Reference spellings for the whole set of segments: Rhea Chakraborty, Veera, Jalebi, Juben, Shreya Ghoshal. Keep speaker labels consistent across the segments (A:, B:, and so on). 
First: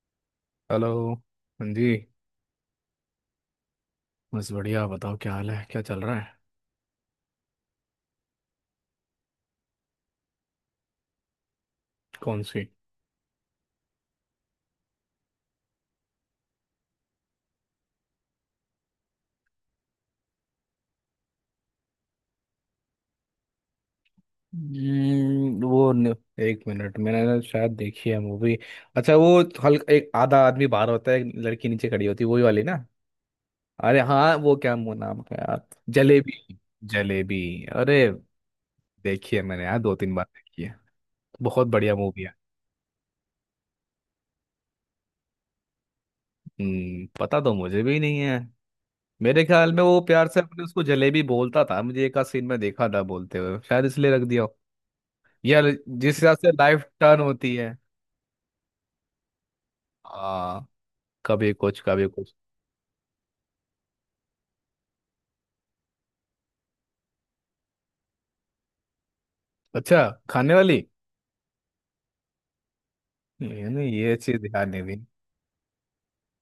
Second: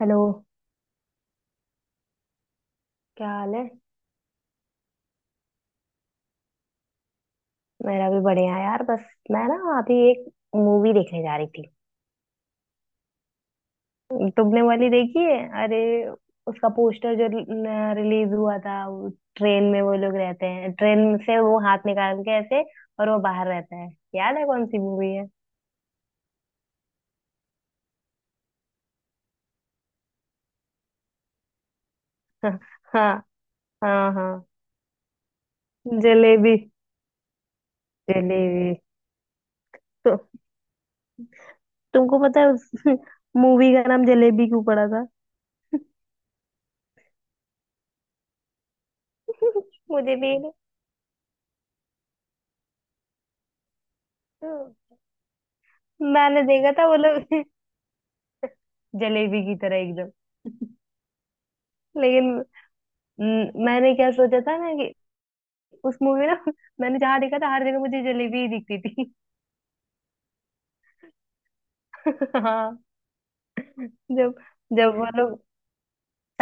A: Hello.
B: Hello. हाँ जी.
A: क्या हाल है।
B: बस बढ़िया, बताओ क्या हाल है, क्या चल रहा है.
A: मेरा भी बढ़िया है यार। बस मैं ना अभी एक मूवी देखने जा रही थी।
B: कौन सी.
A: तुमने वाली देखी है? अरे, उसका पोस्टर जो रिलीज हुआ था, ट्रेन में वो लोग रहते हैं, ट्रेन से वो हाथ निकाल के ऐसे, और वो बाहर रहता है। याद है कौन सी मूवी है?
B: वो न- एक मिनट, मैंने ना शायद देखी है मूवी. अच्छा, वो हल्का एक आधा आदमी बाहर होता है, एक लड़की नीचे खड़ी होती है, वही वाली ना.
A: हाँ।
B: अरे
A: हाँ
B: हाँ,
A: हाँ।
B: वो क्या नाम है यार.
A: जलेबी।
B: जलेबी. जलेबी. अरे.
A: जलेबी
B: देखी है मैंने यार, दो तीन
A: तो।
B: बार देखी है. बहुत बढ़िया
A: तुमको
B: मूवी है.
A: पता है उस मूवी का नाम जलेबी क्यों पड़ा था?
B: हम्म, पता तो मुझे भी नहीं है. मेरे ख्याल में वो
A: मुझे
B: प्यार
A: भी
B: से
A: नहीं।
B: अपने उसको जलेबी बोलता था, मुझे एक आध सीन में देखा था बोलते हुए, शायद इसलिए रख दिया. यार, जिस हिसाब
A: मैंने
B: से
A: देखा
B: लाइफ
A: था वो
B: टर्न
A: लोग
B: होती है.
A: जलेबी की तरह एकदम।
B: हाँ. कभी कुछ कभी
A: लेकिन
B: कुछ.
A: म, मैंने क्या सोचा था ना कि उस मूवी ना मैंने जहाँ देखा था हर जगह मुझे जलेबी ही दिखती थी।
B: अच्छा, खाने वाली.
A: हाँ।
B: ये नहीं, ये
A: जब
B: चीज ध्यान नहीं
A: जब
B: दी.
A: वो लोग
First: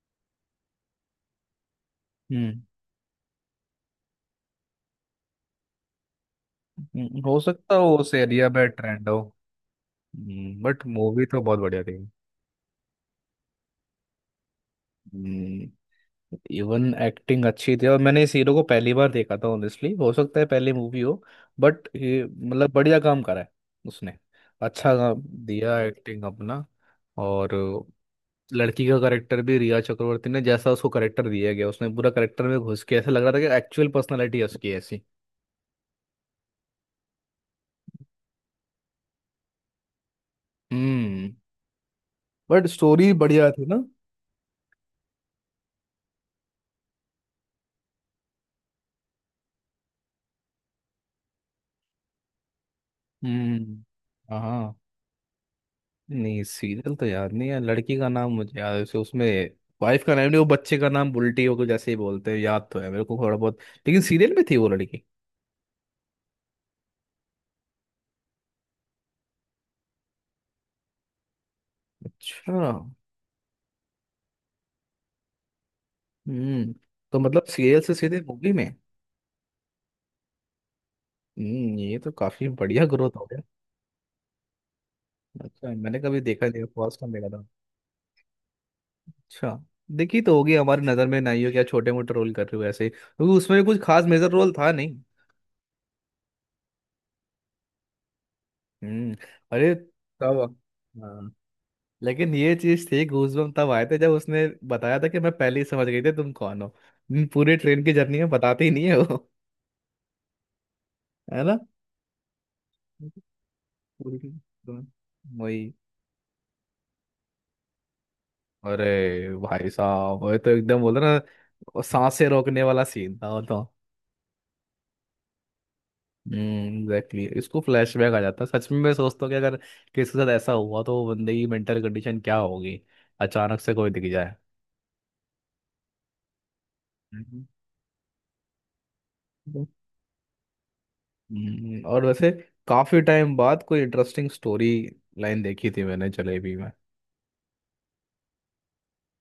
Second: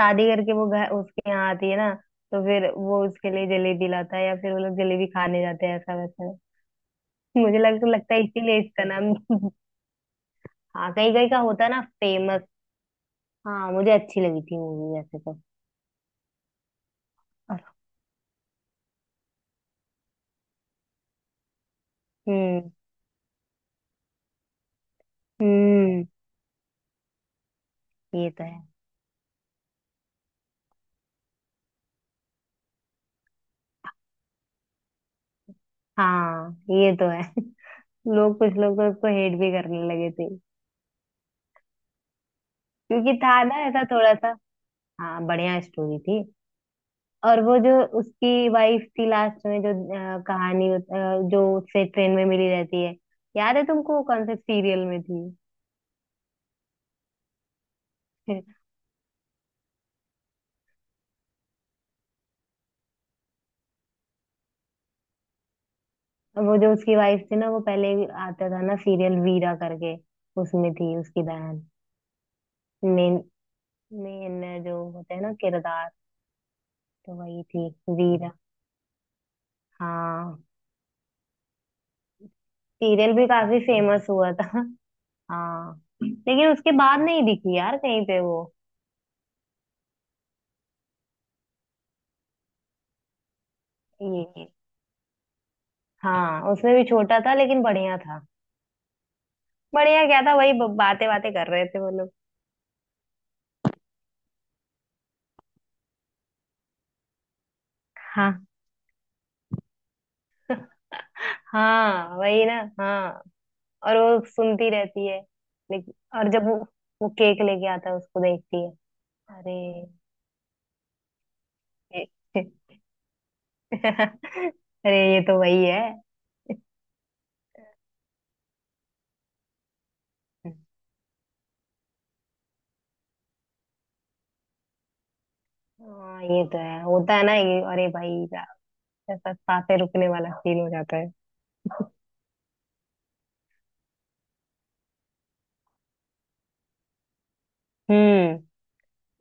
A: शादी करके वो घर उसके यहाँ आती है ना, तो
B: हम्म.
A: फिर वो उसके लिए जलेबी लाता है या फिर वो लोग जलेबी खाने जाते हैं ऐसा वैसा।
B: हो
A: मुझे
B: सकता
A: लग
B: हो
A: लगता
B: उस
A: है
B: एरिया
A: इसीलिए
B: में
A: इसका
B: ट्रेंड
A: नाम।
B: हो. बट
A: हाँ, कहीं
B: मूवी
A: कहीं का
B: तो बहुत
A: होता है ना
B: बढ़िया थी.
A: फेमस। हाँ मुझे अच्छी लगी थी मूवी वैसे तो।
B: हम्म. इवन एक्टिंग अच्छी थी, और मैंने इस हीरो को पहली बार देखा था ऑनेस्टली, हो सकता है पहली मूवी हो. बट ये
A: हम्म।
B: मतलब बढ़िया काम करा है उसने. अच्छा काम दिया
A: हम्म।
B: एक्टिंग अपना. और
A: ये तो है।
B: लड़की का करेक्टर भी, रिया चक्रवर्ती ने जैसा उसको करेक्टर दिया गया, उसने पूरा करेक्टर में घुस के, ऐसा लग रहा था कि एक्चुअल पर्सनालिटी है उसकी ऐसी.
A: हाँ ये तो है। लोग कुछ लोग तो उसको हेट भी करने लगे थे,
B: हम्म. बट स्टोरी
A: क्योंकि था
B: बढ़िया
A: ना
B: थी ना.
A: ऐसा थोड़ा सा। हाँ बढ़िया स्टोरी थी। और वो जो उसकी वाइफ थी लास्ट में जो कहानी जो उससे ट्रेन में मिली रहती है। याद है
B: हम्म.
A: तुमको वो कौन से
B: हाँ.
A: सीरियल में थी?
B: नहीं, सीरियल तो याद नहीं है, लड़की का नाम मुझे याद है उसमें वाइफ का नाम नहीं, वो बच्चे का नाम बुल्टी होकर जैसे ही बोलते हैं, याद तो है मेरे को थोड़ा बहुत. लेकिन सीरियल में थी वो लड़की.
A: वो जो उसकी वाइफ थी ना, वो पहले आता था ना सीरियल वीरा करके, उसमें थी उसकी बहन।
B: अच्छा.
A: मेन मेन जो होते हैं ना किरदार,
B: हम्म.
A: तो
B: तो
A: वही
B: मतलब
A: थी।
B: सीरियल से सीधे
A: वीरा।
B: मूवी में.
A: हाँ।
B: हम्म, ये तो काफी बढ़िया
A: सीरियल
B: ग्रोथ हो
A: भी
B: गया.
A: काफी फेमस हुआ था।
B: अच्छा,
A: हाँ।
B: मैंने कभी देखा
A: लेकिन
B: नहीं,
A: उसके
B: फर्स्ट
A: बाद
B: टाइम
A: नहीं
B: देखा.
A: दिखी यार कहीं पे वो।
B: अच्छा. देखी तो होगी, हमारी नजर में नहीं, हो क्या छोटे मोटे रोल कर रहे हो ऐसे, क्योंकि उसमें भी कुछ खास मेजर
A: ये।
B: रोल था नहीं.
A: हाँ उसमें भी छोटा था लेकिन बढ़िया था।
B: हम्म. अरे.
A: बढ़िया क्या था,
B: तब.
A: वही बातें
B: हाँ.
A: बातें कर रहे थे वो लोग।
B: लेकिन ये चीज थी, गूजबम्प तब आए थे जब उसने बताया था कि मैं पहले ही समझ गई थी तुम कौन हो. पूरे ट्रेन की जर्नी में
A: हाँ।
B: बताते ही नहीं है वो. है ना.
A: हाँ, वही ना। हाँ। और
B: पूरी
A: वो
B: की-
A: सुनती रहती है।
B: तुम्हें- वही.
A: लेकिन और जब वो केक लेके आता है उसको देखती है।
B: अरे भाई
A: अरे।
B: साहब, वो तो एकदम बोला ना. वो सांसें रोकने वाला सीन था वो तो.
A: अरे ये तो वही है।
B: एग्जैक्टली, इसको फ्लैशबैक आ जाता है. सच में मैं सोचता हूँ कि अगर किसी के साथ ऐसा हुआ तो वो बंदे की मेंटल कंडीशन क्या होगी. अचानक से कोई दिख जाए.
A: हाँ ये तो है। होता है ना
B: हम्म.
A: ये। अरे भाई साहब, ऐसा सांसें रुकने वाला सीन हो जाता है।
B: और वैसे काफी टाइम बाद कोई इंटरेस्टिंग स्टोरी लाइन देखी थी मैंने जलेबी में.
A: हम्म,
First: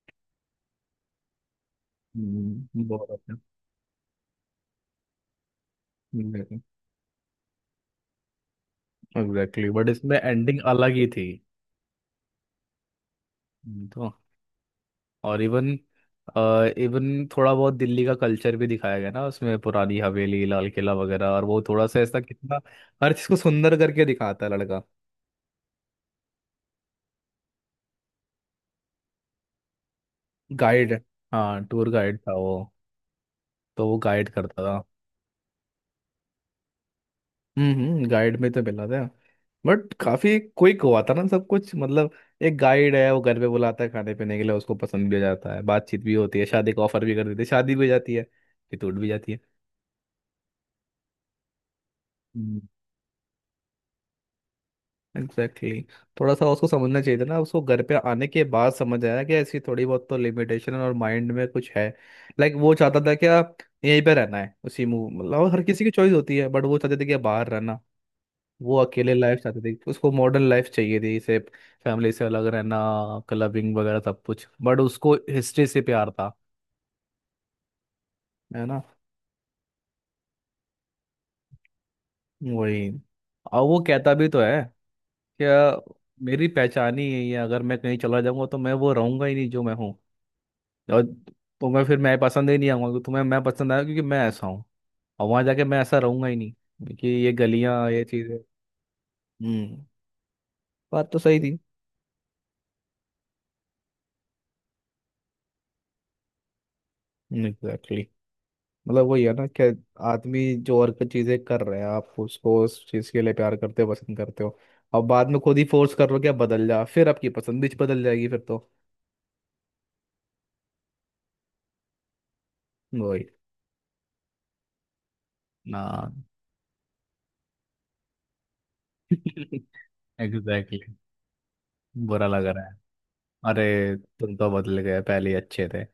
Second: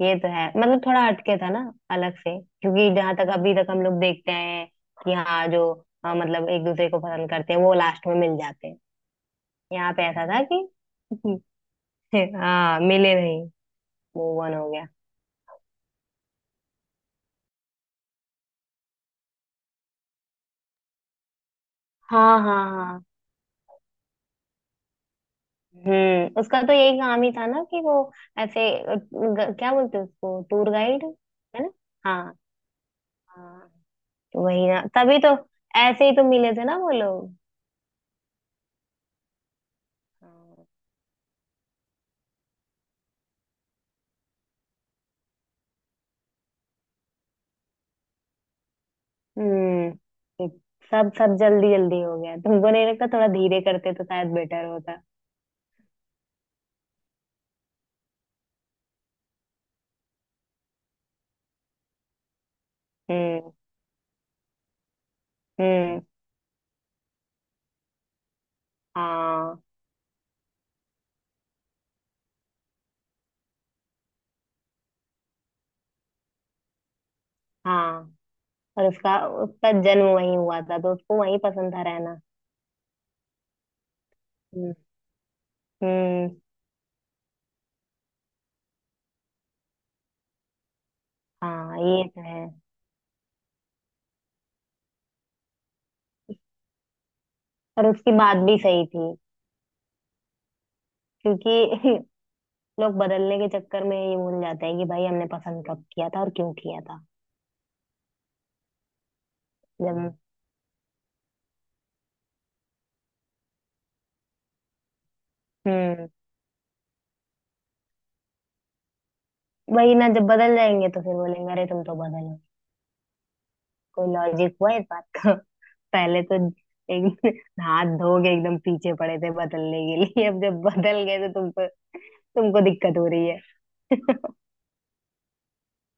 A: ये तो है मतलब थोड़ा हटके था ना, अलग से, क्योंकि
B: बहुत
A: जहां तक
B: अच्छा.
A: अभी तक हम लोग देखते हैं कि हाँ जो, हाँ, मतलब
B: हम्म,
A: एक दूसरे को पसंद करते हैं वो लास्ट में मिल जाते हैं।
B: एग्जैक्टली, बट
A: यहाँ पे
B: इसमें
A: ऐसा था
B: एंडिंग
A: कि
B: अलग ही थी.
A: हाँ मिले नहीं,
B: हम्म. तो
A: मूव ऑन हो गया।
B: और इवन इवन थोड़ा बहुत दिल्ली का कल्चर भी दिखाया गया ना उसमें, पुरानी हवेली, लाल किला वगैरह, और वो थोड़ा सा ऐसा
A: हाँ। हाँ।
B: कितना
A: हाँ।
B: हर चीज को सुंदर करके दिखाता है लड़का.
A: हम्म, उसका तो यही काम ही था ना, कि वो ऐसे क्या बोलते हैं उसको? Tour
B: guide.
A: गाइड। है
B: हाँ,
A: ना।
B: टूर
A: हाँ।
B: गाइड था वो.
A: हाँ।
B: तो वो गाइड
A: तो वही
B: करता
A: ना,
B: था.
A: तभी तो ऐसे ही तो मिले थे ना वो लोग।
B: हम्म. हम्म, गाइड में तो मिला था. बट काफी क्विक हुआ था ना सब कुछ, मतलब एक गाइड है, वो घर पे बुलाता है खाने पीने के लिए, उसको पसंद भी हो जाता है, बातचीत भी होती है, शादी का ऑफर भी कर देते हैं, शादी भी हो जाती है, फिर टूट भी जाती
A: हम्म। सब सब जल्दी जल्दी हो गया, तुमको नहीं
B: है.
A: लगता थोड़ा धीरे करते तो शायद बेटर होता?
B: एग्जैक्टली, थोड़ा सा उसको समझना चाहिए था ना, उसको घर पे आने के बाद समझ आया कि ऐसी थोड़ी बहुत तो लिमिटेशन और माइंड में कुछ है. लाइक वो चाहता था कि
A: हम्म।
B: आप यहीं पे रहना है, उसी मूव, मतलब हर किसी की
A: हम्म।
B: चॉइस होती है, बट वो चाहते थे कि बाहर रहना. वो अकेले लाइफ
A: हाँ।
B: चाहते थे, उसको मॉडर्न लाइफ चाहिए थी इसे. फैमिली से अलग रहना, क्लबिंग वगैरह सब कुछ, बट उसको हिस्ट्री से प्यार था.
A: हाँ।
B: है ना.
A: और उसका उसका जन्म वहीं हुआ था, तो उसको वहीं पसंद था रहना।
B: वही. और वो कहता भी तो है
A: हम्म।
B: क्या,
A: हम्म,
B: मेरी पहचान ही यही है, अगर मैं कहीं चला जाऊंगा तो मैं वो रहूंगा ही नहीं जो मैं हूँ. और
A: हाँ
B: तुम्हें फिर
A: ये तो
B: मैं
A: है।
B: पसंद ही नहीं आऊंगा, क्योंकि तुम्हें मैं पसंद आया क्योंकि मैं ऐसा हूँ, और वहां जाके मैं ऐसा रहूंगा ही नहीं, क्योंकि ये
A: और
B: गलियां, ये
A: उसकी बात
B: चीजें.
A: भी सही थी
B: हम्म. बात तो सही
A: क्योंकि
B: थी.
A: लोग बदलने के चक्कर में ये भूल जाते हैं कि भाई हमने पसंद कब किया था और क्यों किया था।
B: एग्जैक्टली, मतलब वही है ना कि
A: जब
B: आदमी जो और कुछ चीजें कर रहे हैं, आप उसको उस चीज के लिए प्यार करते हो, पसंद करते हो, और बाद में खुद ही फोर्स
A: हम्म।
B: कर रहे हो कि आप बदल जा, फिर आपकी पसंद भी बदल जाएगी फिर तो.
A: वही ना, जब बदल जाएंगे तो फिर बोलेंगे अरे तुम तो बदलो।
B: वही
A: कोई लॉजिक हुआ इस बात का?
B: ना.
A: पहले तो एक हाथ धो के एकदम पीछे पड़े थे
B: एग्जैक्टली,
A: बदलने के लिए, अब जब बदल गए तो तुमको
B: बुरा लग
A: तुमको
B: रहा है.
A: दिक्कत हो रही है।
B: अरे तुम तो बदल गए, पहले ही अच्छे थे.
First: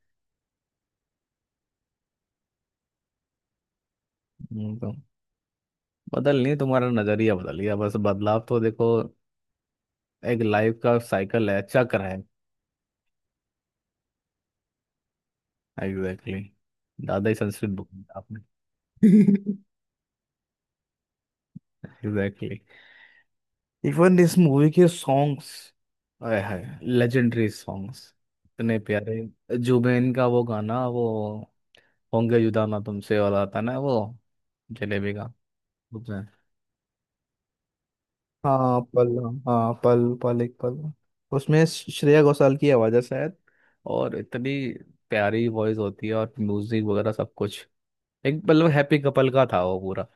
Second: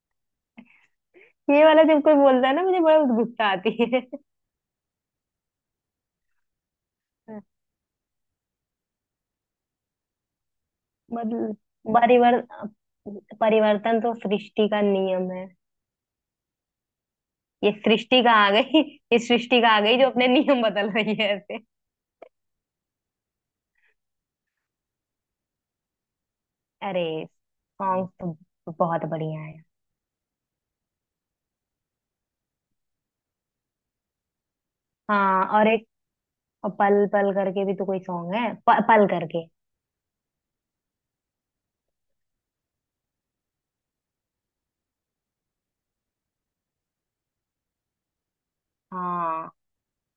A: ये वाला जब कोई बोलता है ना मुझे बड़ा गुस्सा आती है।
B: तो बदल नहीं, तुम्हारा नजरिया बदल गया बस, बदलाव तो देखो. एक लाइफ का साइकिल
A: मतलब
B: है, चक्र है.
A: परिवर परिवर्तन तो सृष्टि का नियम है।
B: एग्जैक्टली, दादा ही
A: ये
B: संस्कृत बुक में था
A: सृष्टि का आ गई, ये सृष्टि
B: आपने.
A: का आ गई जो अपने नियम बदल रही है ऐसे।
B: एग्जैक्टली. इवन इस मूवी के सॉन्ग्स, आय हाय,
A: अरे,
B: लेजेंडरी सॉन्ग्स.
A: सॉन्ग तो
B: इतने
A: बहुत
B: प्यारे.
A: बढ़िया है।
B: जुबेन का वो गाना वो, होंगे जुदा ना तुमसे वाला, आता ना वो, जलेबी का.
A: हाँ और एक पल पल करके भी तो कोई सॉन्ग है,
B: हाँ
A: पल
B: पल.
A: करके।
B: हाँ, पल पल, एक पल. उसमें श्रेया घोषाल की आवाज़ है शायद. और इतनी प्यारी वॉइस होती है, और म्यूजिक वगैरह सब कुछ. एक मतलब हैप्पी कपल का
A: हाँ
B: था वो पूरा.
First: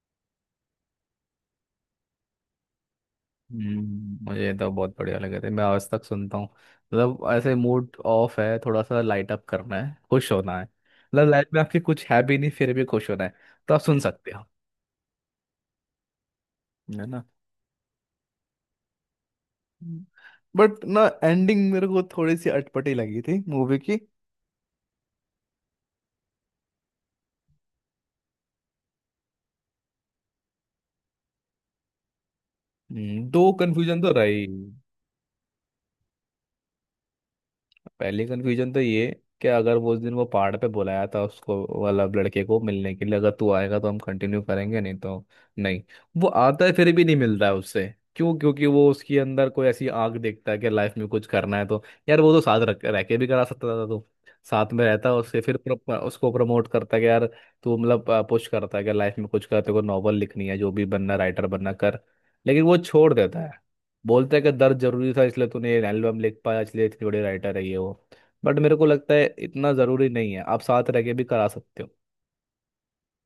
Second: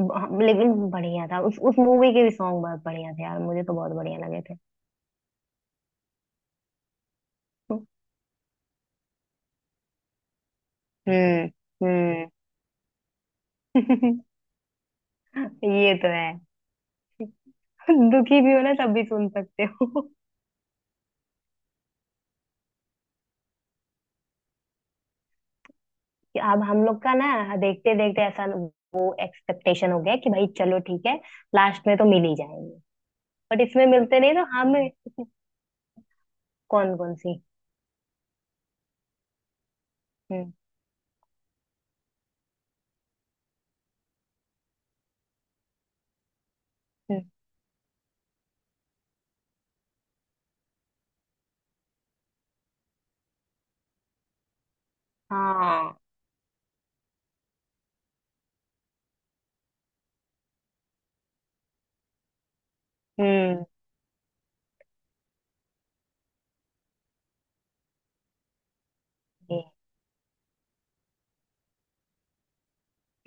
A: लेकिन बढ़िया था, उस मूवी के भी सॉन्ग बहुत बढ़िया थे यार, मुझे तो बहुत बढ़िया लगे
B: मुझे
A: थे।
B: तो बहुत बढ़िया लगे थे, मैं आज तक सुनता हूँ. मतलब ऐसे मूड ऑफ है, थोड़ा सा लाइट अप करना है, खुश होना है, मतलब लाइफ
A: हम्म।
B: में आपकी कुछ है
A: हम्म।
B: भी नहीं फिर भी खुश होना है, तो आप सुन सकते हो.
A: ये तो है।
B: है ना.
A: दुखी भी हो ना तब भी सुन सकते हो।
B: बट ना, एंडिंग मेरे को थोड़ी सी अटपटी लगी थी मूवी की.
A: कि अब हम लोग का ना देखते देखते ऐसा वो एक्सपेक्टेशन हो गया कि भाई चलो ठीक है, लास्ट में तो मिल ही जाएंगे।
B: दो
A: बट इसमें
B: कंफ्यूजन तो
A: मिलते नहीं तो
B: रही.
A: हमें। कौन कौन सी?
B: पहली कन्फ्यूजन तो ये, कि अगर वो उस दिन वो
A: हम्म।
B: पहाड़ पे बुलाया था उसको वाला, लड़के को मिलने के लिए, अगर तू आएगा तो हम कंटिन्यू करेंगे नहीं तो नहीं. वो आता है फिर भी नहीं
A: हम्म।
B: मिल रहा है उससे. क्यों. क्योंकि वो उसके अंदर कोई ऐसी आग देखता है कि लाइफ में कुछ करना है, तो यार वो तो साथ रख रह के भी करा सकता था तो, साथ में रहता है उससे फिर,
A: हाँ।
B: उसको प्रमोट करता है कि यार तू, मतलब पुश करता है कि लाइफ में कुछ कर, तेरे को नॉवल लिखनी है, जो भी बनना, राइटर बनना, कर. लेकिन वो छोड़ देता है.
A: हम्म।
B: बोलते हैं कि दर्द जरूरी था इसलिए तूने ये एल्बम लिख पाया, इसलिए इतनी बड़ी राइटर है ये वो. बट मेरे को लगता है
A: ये।
B: इतना जरूरी नहीं है, आप साथ रह के भी करा सकते हो.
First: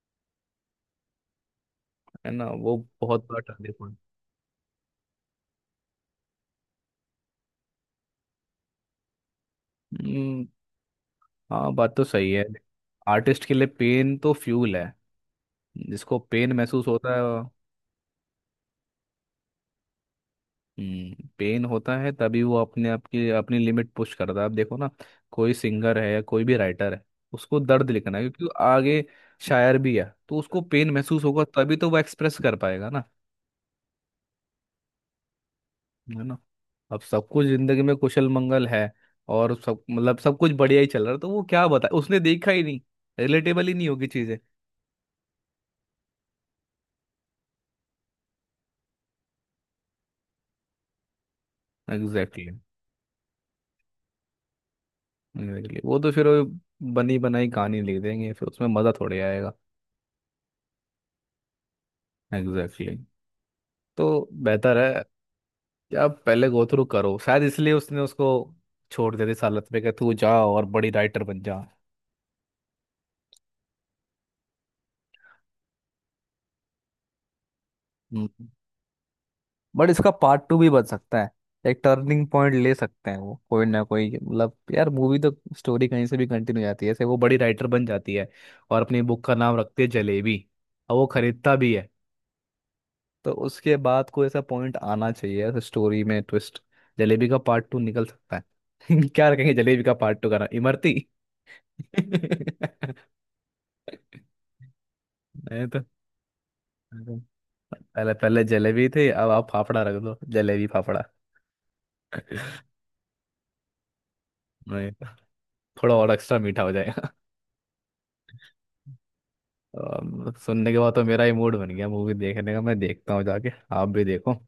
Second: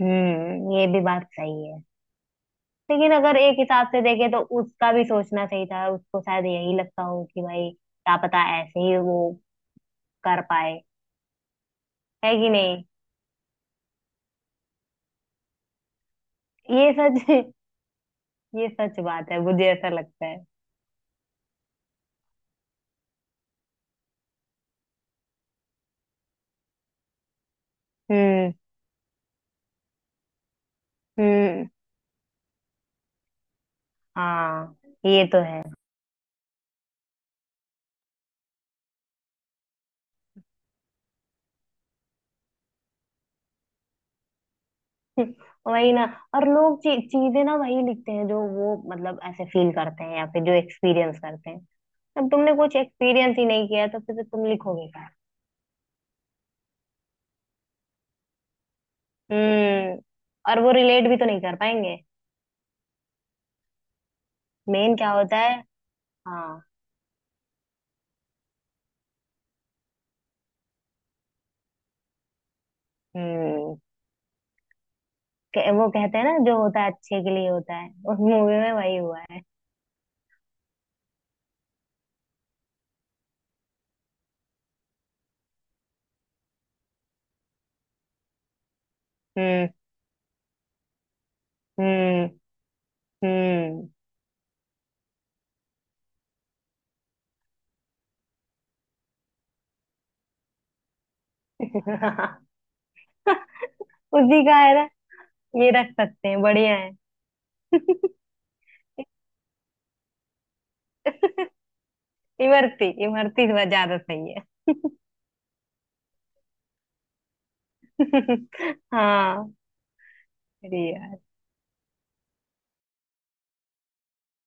A: ये भी बात सही है।
B: है ना, वो
A: लेकिन
B: बहुत
A: अगर
B: बड़ा
A: एक
B: टर्निंग
A: हिसाब
B: पॉइंट.
A: से देखे तो उसका भी सोचना सही था, उसको शायद यही लगता हो कि भाई क्या पता ऐसे ही वो कर
B: हम्म.
A: पाए।
B: हाँ, बात तो सही
A: है
B: है.
A: कि नहीं?
B: आर्टिस्ट के लिए पेन तो फ्यूल है. जिसको पेन महसूस
A: ये
B: होता
A: सच
B: है वो-
A: ये सच बात है, मुझे ऐसा लगता है।
B: हम्म, पेन होता है तभी वो अपने आप की अपनी लिमिट पुश करता है. आप देखो ना, कोई सिंगर है या कोई भी राइटर है, उसको दर्द लिखना है क्योंकि वो
A: हम्म।
B: आगे शायर भी है, तो उसको पेन महसूस होगा
A: हम्म।
B: तभी तो वो एक्सप्रेस कर पाएगा ना.
A: हाँ ये तो है।
B: है ना. अब सब कुछ जिंदगी में कुशल मंगल है, और सब मतलब सब कुछ बढ़िया ही चल रहा है, तो वो क्या बताए, उसने देखा ही नहीं. रिलेटेबल ही नहीं होगी चीजें.
A: वही ना। और लोग चीजें ना वही लिखते हैं जो वो मतलब ऐसे फील करते हैं या फिर जो एक्सपीरियंस करते हैं। अब
B: एग्जैक्टली,
A: तुमने कुछ एक्सपीरियंस ही नहीं किया है, तो फिर तो तुम लिखोगे क्या?
B: exactly. वो तो फिर वो बनी बनाई कहानी लिख देंगे, फिर उसमें मजा थोड़ी आएगा.
A: हम्म। और वो रिलेट भी तो नहीं कर पाएंगे।
B: एग्जैक्टली, तो बेहतर
A: मेन
B: है
A: क्या होता है?
B: कि आप पहले
A: हाँ।
B: गो थ्रू करो, शायद इसलिए उसने उसको छोड़ दे दी इस हालत में कि तू जा और बड़ी राइटर बन
A: हम्म। वो कहते हैं ना जो होता है अच्छे के लिए होता है, उस
B: जा.
A: मूवी में वही हुआ है।
B: बट इसका पार्ट टू भी बन सकता है. एक टर्निंग पॉइंट ले सकते हैं वो, कोई ना कोई, मतलब यार मूवी तो, स्टोरी कहीं से भी कंटिन्यू हो जाती है. ऐसे वो बड़ी राइटर बन जाती है और अपनी बुक का नाम
A: हम्म।
B: रखती है जलेबी, और वो खरीदता भी है.
A: हम्म।
B: तो उसके
A: हम्म।
B: बाद कोई ऐसा पॉइंट आना चाहिए, ऐसे स्टोरी में ट्विस्ट. जलेबी का पार्ट टू निकल सकता है. क्या रखेंगे जलेबी का पार्ट टू का नाम, इमरती. नहीं,
A: उसी का है ना, ये
B: तो
A: रख सकते हैं बढ़िया है।
B: पहले पहले जलेबी थी, अब आप फाफड़ा रख दो, जलेबी फाफड़ा.
A: इमरती। इमरती थोड़ा ज्यादा सही है।
B: नहीं, थोड़ा और एक्स्ट्रा मीठा हो जाएगा.
A: हाँ
B: सुनने के बाद
A: बढ़िया
B: तो
A: है।
B: मेरा ही मूड बन गया मूवी देखने का, मैं देखता हूँ जाके. आप भी देखो.